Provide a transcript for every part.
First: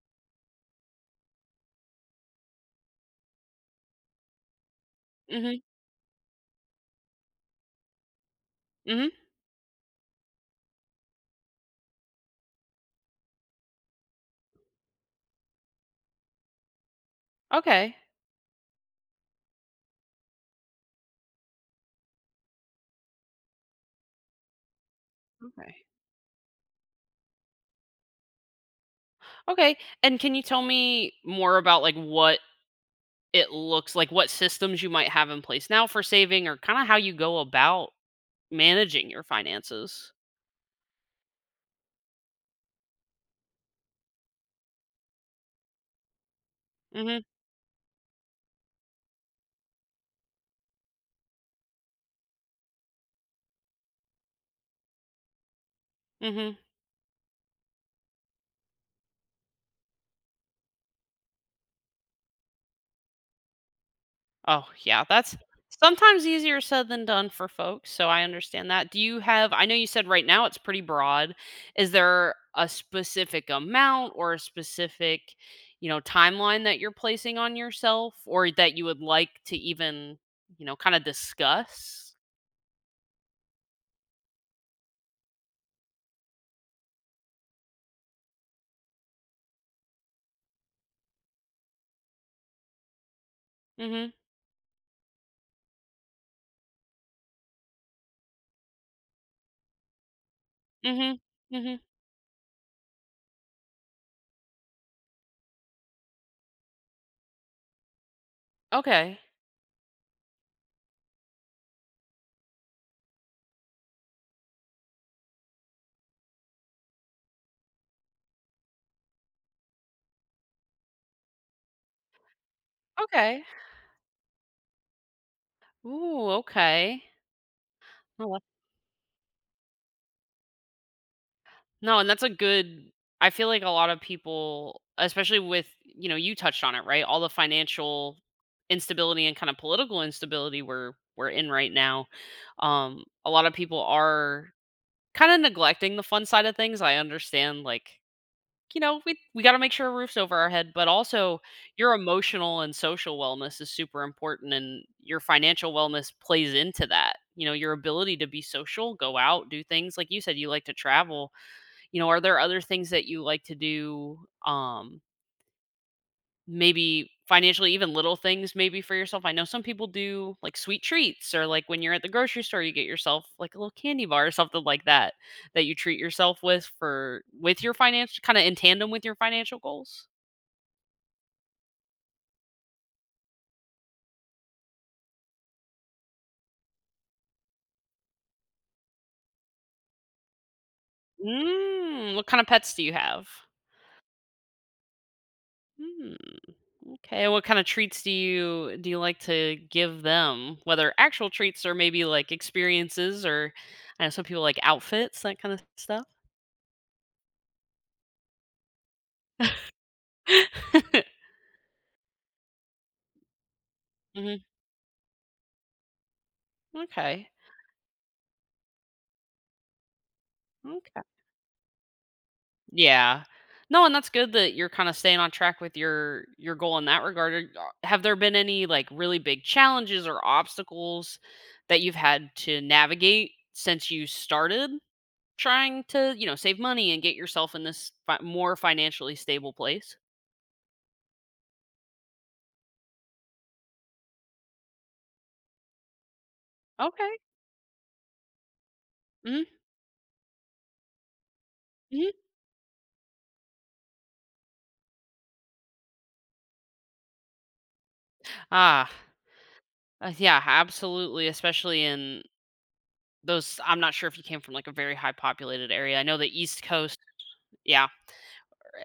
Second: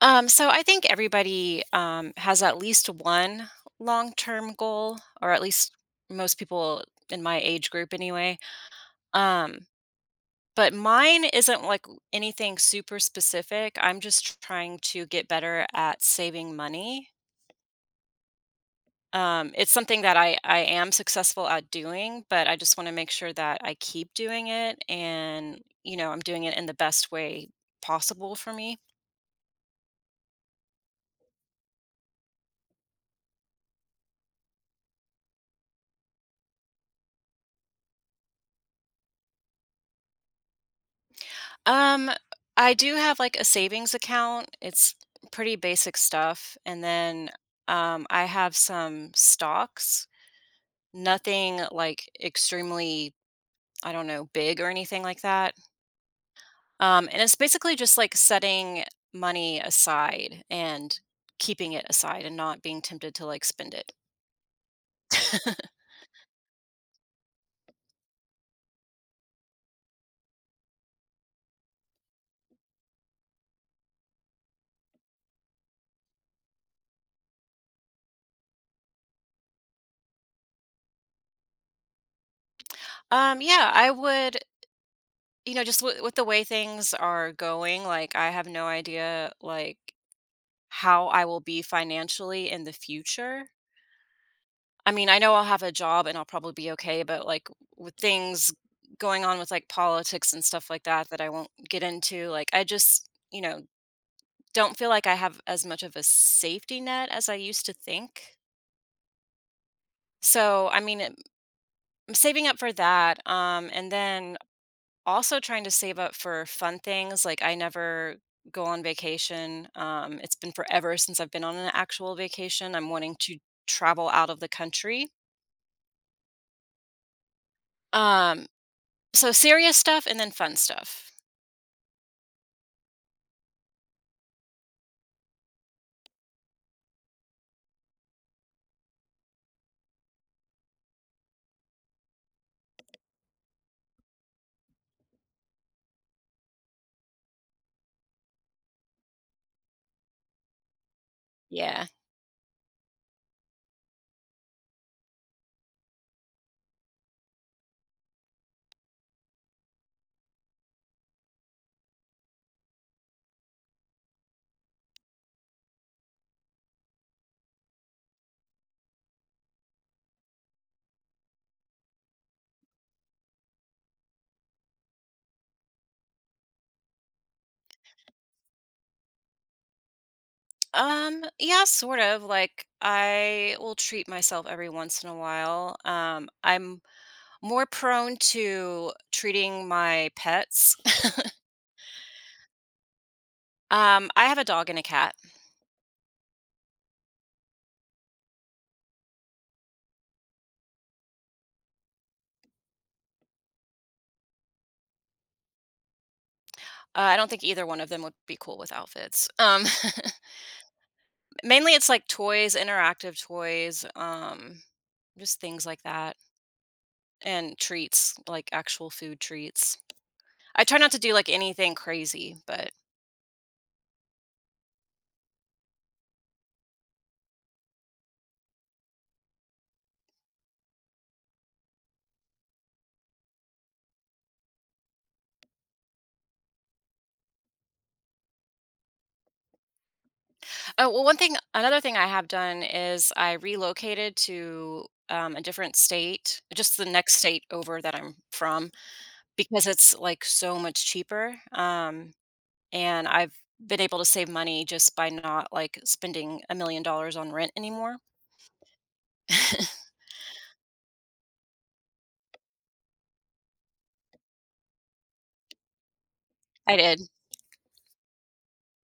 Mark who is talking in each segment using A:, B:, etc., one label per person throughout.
A: So I think everybody has at least one long term goal, or at
B: Mhm,
A: least most people in my age group anyway.
B: mhm.
A: Um, but mine isn't like anything super specific. I'm just trying to get better at saving money.
B: Okay,
A: It's something that I am successful at doing, but I just want to make sure that I keep doing it and,
B: okay.
A: I'm doing it in the best way possible for me.
B: Okay, and can you tell me more about, like, what it looks like, what systems you might have in place now for saving or kinda how you go about managing your finances?
A: Um, I do have like a savings account. It's pretty basic stuff. And
B: Mhm,
A: then I have some stocks, nothing like extremely, I don't know, big or anything like that.
B: mhm.
A: And it's basically just like setting money aside and keeping it aside and not being tempted to like spend it.
B: Oh, yeah, that's sometimes easier said than done for folks, so I understand that. Do you have I know you said right now it's pretty broad. Is there a specific amount or a specific, you know, timeline that you're placing on yourself or that you would like to even, you know, kinda discuss?
A: Yeah, I would, just with the way things are going, like I have no idea, like how I will be financially in the future.
B: Mhm.
A: I mean, I know I'll have a job and I'll probably be okay, but like with things going on with like politics and stuff like that
B: Mhm.
A: that I won't
B: Mhm.
A: get into, like I just, don't feel like I have as much of a safety net as I used to think.
B: Okay.
A: So, I mean, I'm saving up for that. And then also trying to save up for fun things, like, I never go on vacation. It's been forever since I've been on an actual vacation. I'm wanting to
B: Okay.
A: travel out of the country.
B: Ooh, okay. Oh,
A: Um, so serious stuff and then fun stuff.
B: no, and that's a good I feel like a lot of people, especially with, you know, you touched on it, right? All the financial instability and kind of political instability we're in right now. A lot of people are kind of neglecting the fun side of things. I understand, like, you know, we gotta make sure a roof's over our head, but also
A: Yeah.
B: your emotional and social wellness is super important and your financial wellness plays into that. You know, your ability to be social, go out, do things. Like you said, you like to travel you know, are there other things that you like to do, um, maybe financially, even little things maybe for yourself? I know some people do like sweet treats or like when you're at the grocery store, you get yourself like a little candy bar or something like that that you treat yourself with for with your financial kind of in tandem with your financial goals.
A: Yeah, sort of, like, I will treat myself every once in a while. I'm more prone to treating my pets.
B: Mm, what kind of pets do you have?
A: I have a dog and a cat.
B: Mm, okay. What kind of treats do you like to give them? Whether actual treats or maybe like experiences or I know some people like outfits, that kind of stuff.
A: I don't think either one of them would be cool with outfits. Mainly it's like toys, interactive toys,
B: Mhm.
A: just things like that,
B: Okay.
A: and treats, like actual food treats. I try not to
B: Okay.
A: do like anything crazy, but
B: Yeah. No, and that's good that you're kinda staying on track with your goal in that regard. Are y have there been any, like, really big challenges or obstacles that you've had to navigate since you started trying to, you know, save money and get yourself in this fi more financially stable place?
A: oh, well, one thing, another thing I have done is I relocated to a different state, just the
B: Okay.
A: next state over that I'm from,
B: Mhm,
A: because it's like so much cheaper.
B: mhm.
A: And I've been able to save money just by not like spending $1 million on rent anymore.
B: Ah, yeah, absolutely, especially in those I'm not sure if you came from, like, a very high populated area. I know the East
A: I
B: Coast
A: did.
B: yeah.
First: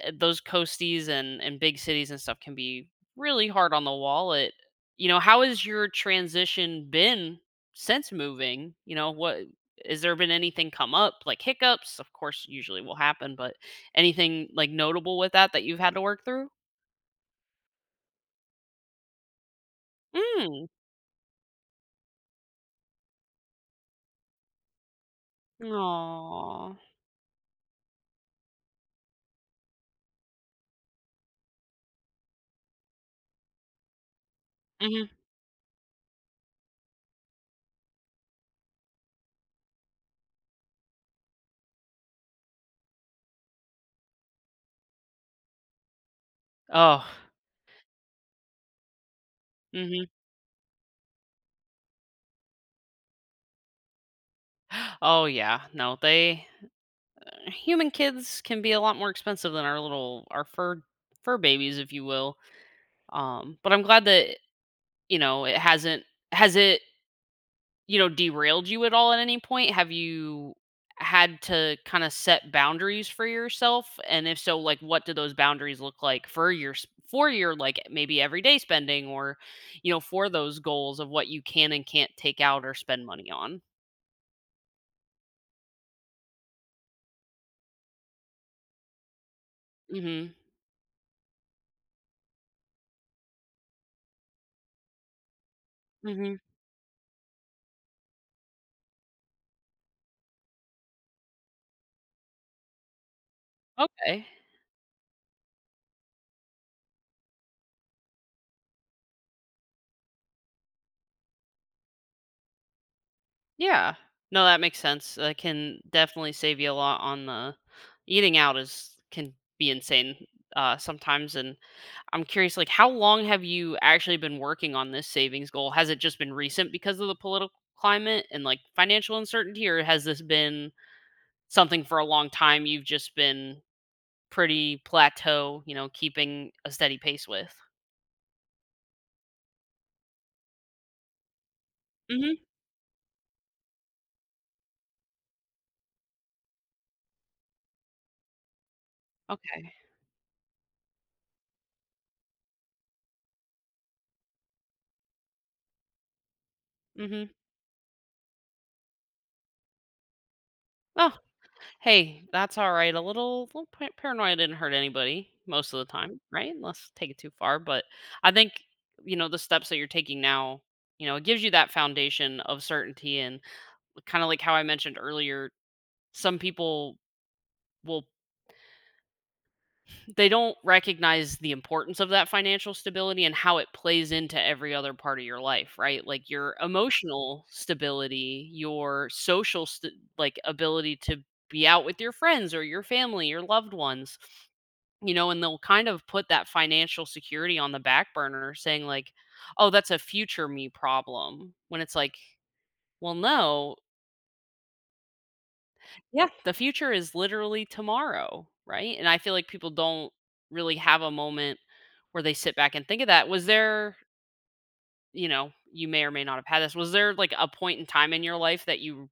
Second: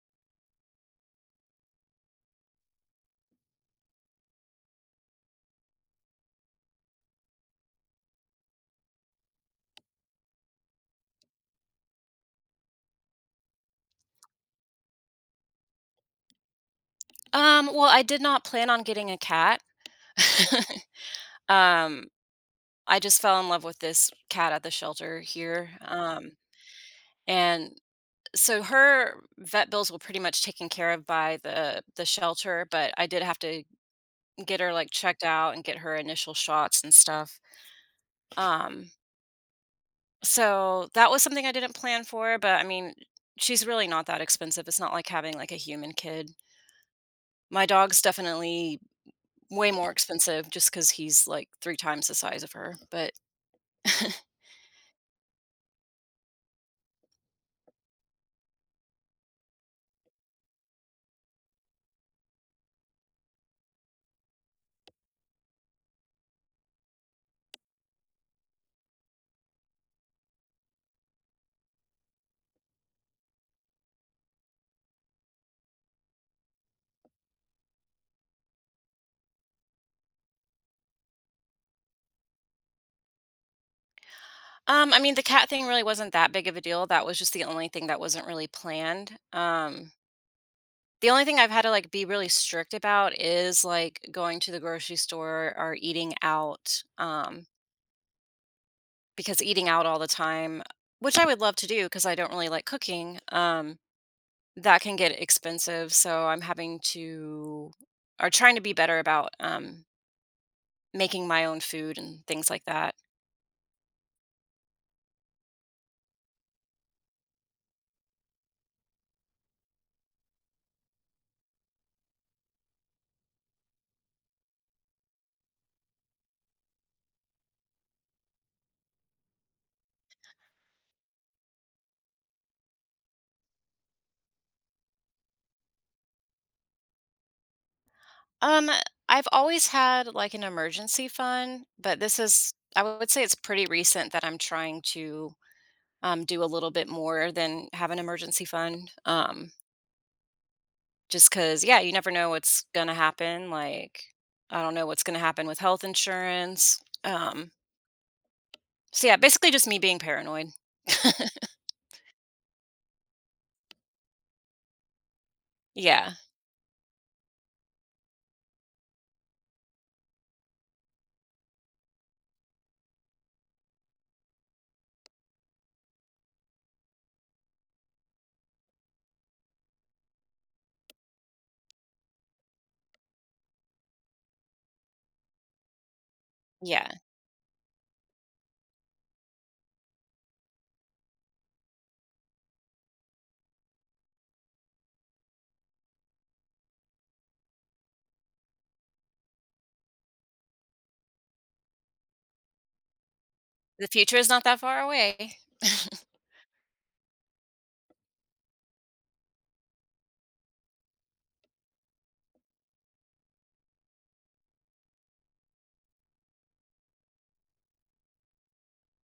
B: Eh, those coasties and big cities and stuff can be really hard on the wallet. You know, how has your transition been since moving? You know, what has there been anything come up like hiccups? Of course, usually will happen, but anything like notable with that that you've had to work through?
A: Well, I did not plan on getting a cat.
B: Mm.
A: Um, I just fell in love with this cat at the shelter here.
B: Aw.
A: And so her vet bills were pretty much taken care of by the shelter, but I did have to get her, like,
B: Mhm.
A: checked out and get her initial shots and stuff. um So that was something I didn't plan for, but I mean, she's really not that expensive. It's not like having like a human kid.
B: Oh.
A: My dog's definitely way more
B: Mhm.
A: expensive just because he's like three times the size of her. But
B: Oh, yeah. No, they eh, human kids can be a lot more expensive than our little our fur fur babies, if you will. But I'm glad that you know, it hasn't has it, you know, derailed you at all at any point? Have you had to kind of set boundaries for yourself? And if so, like what do those boundaries look like for your s- for your like maybe everyday spending or, you know, for those goals of what you can and can't take out or spend money on?
A: I mean, the cat thing really wasn't that big of a deal. That was just the only thing that wasn't really planned.
B: Mhm.
A: The only thing I've had to like be really strict about is like going to the grocery store or eating
B: Mhm.
A: out. Because eating out all the time, which I would love to do because I don't really like cooking.
B: Okay.
A: That can get expensive, so I'm having to or trying to be better about, making my own food and things like that.
B: Yeah. No, that makes sense. That can definitely save you a lot on the eating out is can be insane sometimes and I'm curious, like, how long have you actually been working on this savings goal? Has it just been recent because of the political climate and like financial uncertainty, or has this been something for a long time you've just been pretty plateau, you know, keeping a steady pace with?
A: Um, I've always had, like, an emergency fund, but this
B: Hmm.
A: is I would say it's pretty recent that I'm trying to, do a little bit more than have an emergency fund.
B: Okay.
A: Just because, yeah, you never know what's gonna happen, like, I don't know what's gonna happen with health insurance.
B: Hmm.
A: So yeah, basically just me being paranoid.
B: Oh, hey, that's all right. A little, little pa- paranoia didn't hurt anybody most of the
A: Yeah,
B: time, right? Let's take it too far. But I think, you know, the steps that you're taking now, you know, it gives you that foundation of certainty and kind of like how I mentioned earlier, some people will they don't recognize the importance of that financial stability and how it plays into every other part of your life, right? Like your
A: yeah.
B: emotional stability, your social st- like ability to be out with your friends or your family, your loved ones. You know, and they'll kind of put that financial security on the back burner saying like, "Oh, that's a future me problem." When it's like, "Well, no,
A: The future is not that far away.
B: yeah, the future is literally tomorrow, right?" And I feel like people don't really have a moment where they sit back and think of that. Was there, you know, you may or may not have had this. Was there like a point in time in your life that you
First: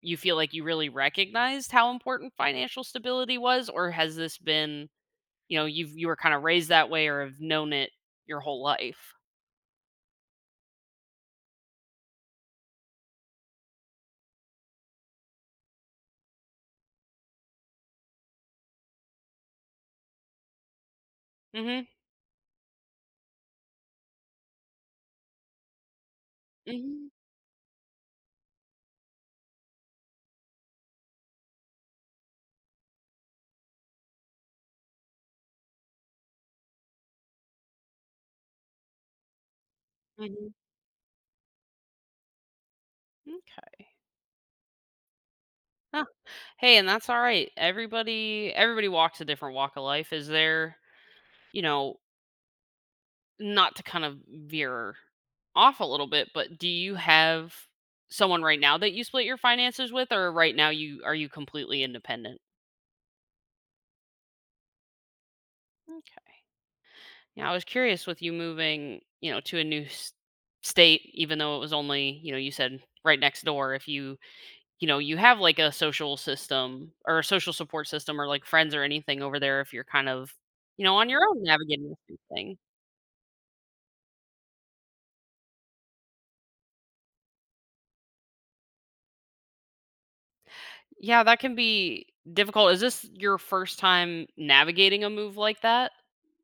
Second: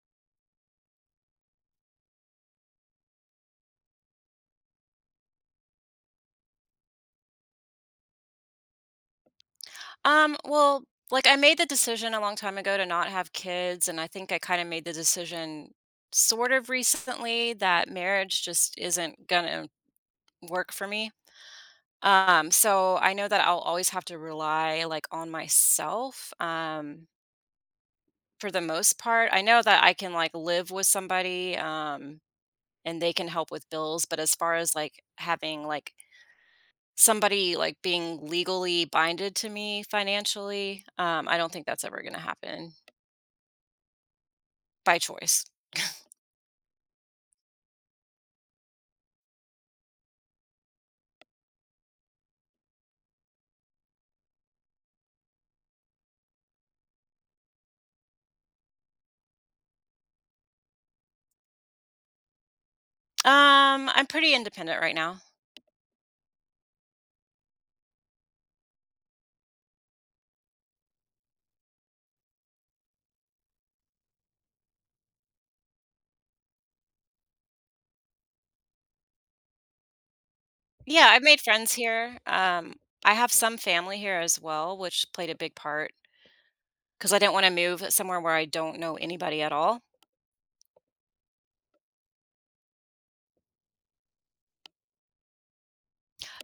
B: you feel like you really recognized how important financial stability was or has this been, you know, you've you were kind of raised that way or have known it your whole life?
A: Well, like, I made the decision a long time ago to not have kids, and I think I kinda made the decision sort of recently that marriage just isn't gonna work for me.
B: Mhm.
A: So I know that I'll always have to rely, like, on myself.
B: Mhm.
A: For the most part, I know that I can, like, live with somebody, and they can help with bills, but as far as, like, having, like, somebody, like, being legally binded to me
B: Mhm.
A: financially. I don't think that's ever gonna happen
B: Okay.
A: by choice.
B: Huh. Hey, and that's all right. Everybody everybody walks a different walk of life. Is there, you know, not to kind of veer off a little bit, but do you have someone right now that you split your finances with, or right now you are you completely independent?
A: I'm pretty independent right now.
B: Okay. Yeah, I was curious with you moving, you know, to a new s- state, even though it was only, you know, you said right next door. If you, you know, you have like a social system or a social support system or like friends or anything over there, if you're kind of, you know,
A: Yeah,
B: on your
A: I've made
B: own
A: friends
B: navigating this new
A: here.
B: thing.
A: I have some family here as well, which played a big part. 'Cause I didn't wanna move somewhere where I don't know anybody at all.
B: Yeah, that can be difficult. Is this your first time navigating a move like that?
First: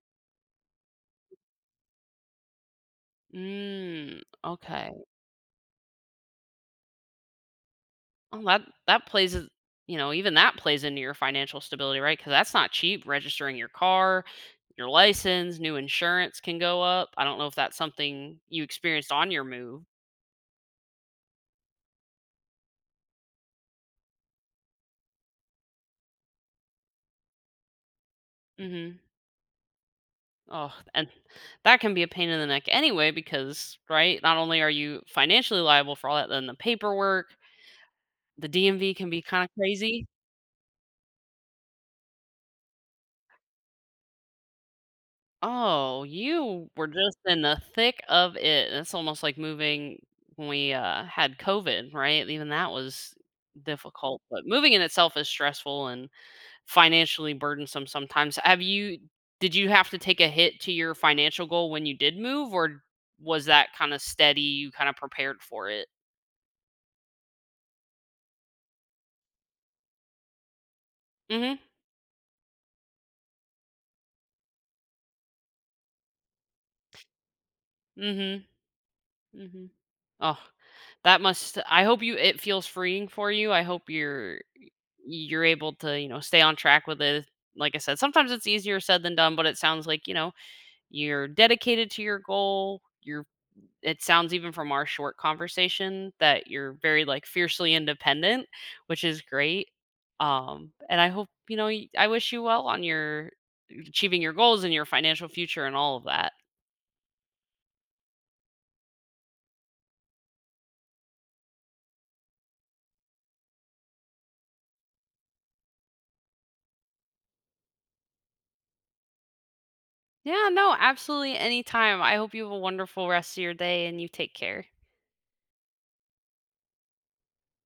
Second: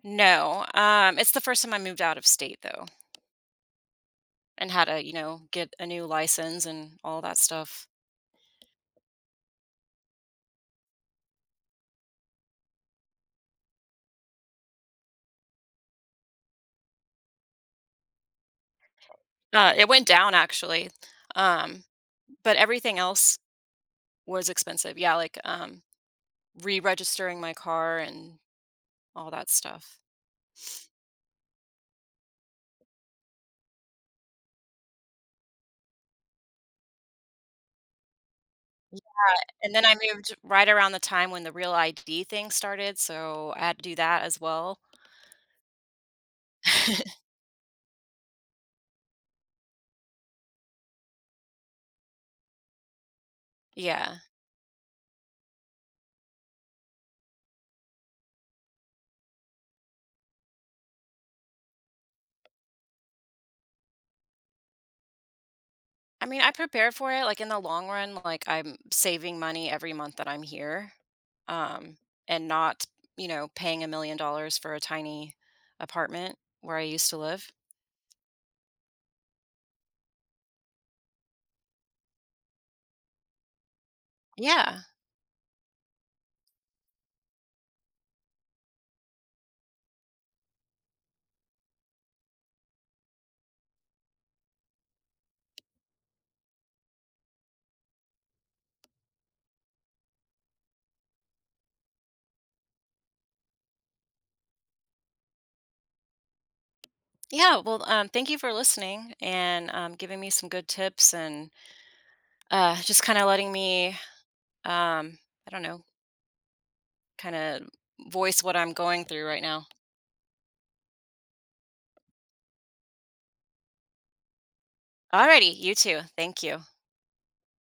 A: No, it's the first time I moved out of state, though,
B: Mm,
A: and had
B: okay.
A: to, you know, get a new license and all that stuff.
B: Well, that that plays, a- you know, even that plays into your financial stability, right? Because that's not cheap. Registering your car, your license, new insurance can go up. I don't know if that's something you experienced on your move.
A: It went down, actually. um, but everything else was expensive. Yeah, like, re-registering my car and
B: Hmm.
A: all that stuff.
B: Oh, and that can be a pain in the neck anyway, because right, not only are you financially liable for all that, then the paperwork, the DMV can be kind of
A: And then I
B: crazy.
A: moved right around the time when the REAL ID thing started, so I had to do that as well.
B: Oh, you were just in the thick of it. It's almost like moving when we had COVID, right? Even that was
A: Yeah.
B: difficult, but moving in itself is stressful and financially burdensome sometimes. Have you did you have to take a hit to your financial goal when you did move or was that kind of steady, you kind of prepared for it?
A: I mean, I prepared for it, like, in the long run, like, I'm saving money every month that I'm here,
B: Mhm.
A: um, and not, you know, paying $1,000,000 for a tiny apartment where I used to live.
B: Mhm. Mhm. Oh, that must I hope you it feels freeing for you. I hope
A: Yeah.
B: you're able to, you know, stay on track with it. Like I said, sometimes it's easier said than done, but it sounds like, you know, you're dedicated to your goal. You're it sounds even from our short conversation that you're very like fiercely independent, which is great. And I hope, you know, y- I wish you well on your achieving your goals and your financial future and all of that.
A: Yeah, well, thank you for listening and, giving me some good tips and, just kinda letting me, um, I don't know, kinda voice what I'm going through right now.
B: Yeah, no, absolutely anytime. I hope you have a wonderful rest of your day and you take care.
A: Alrighty, you too. Thank you.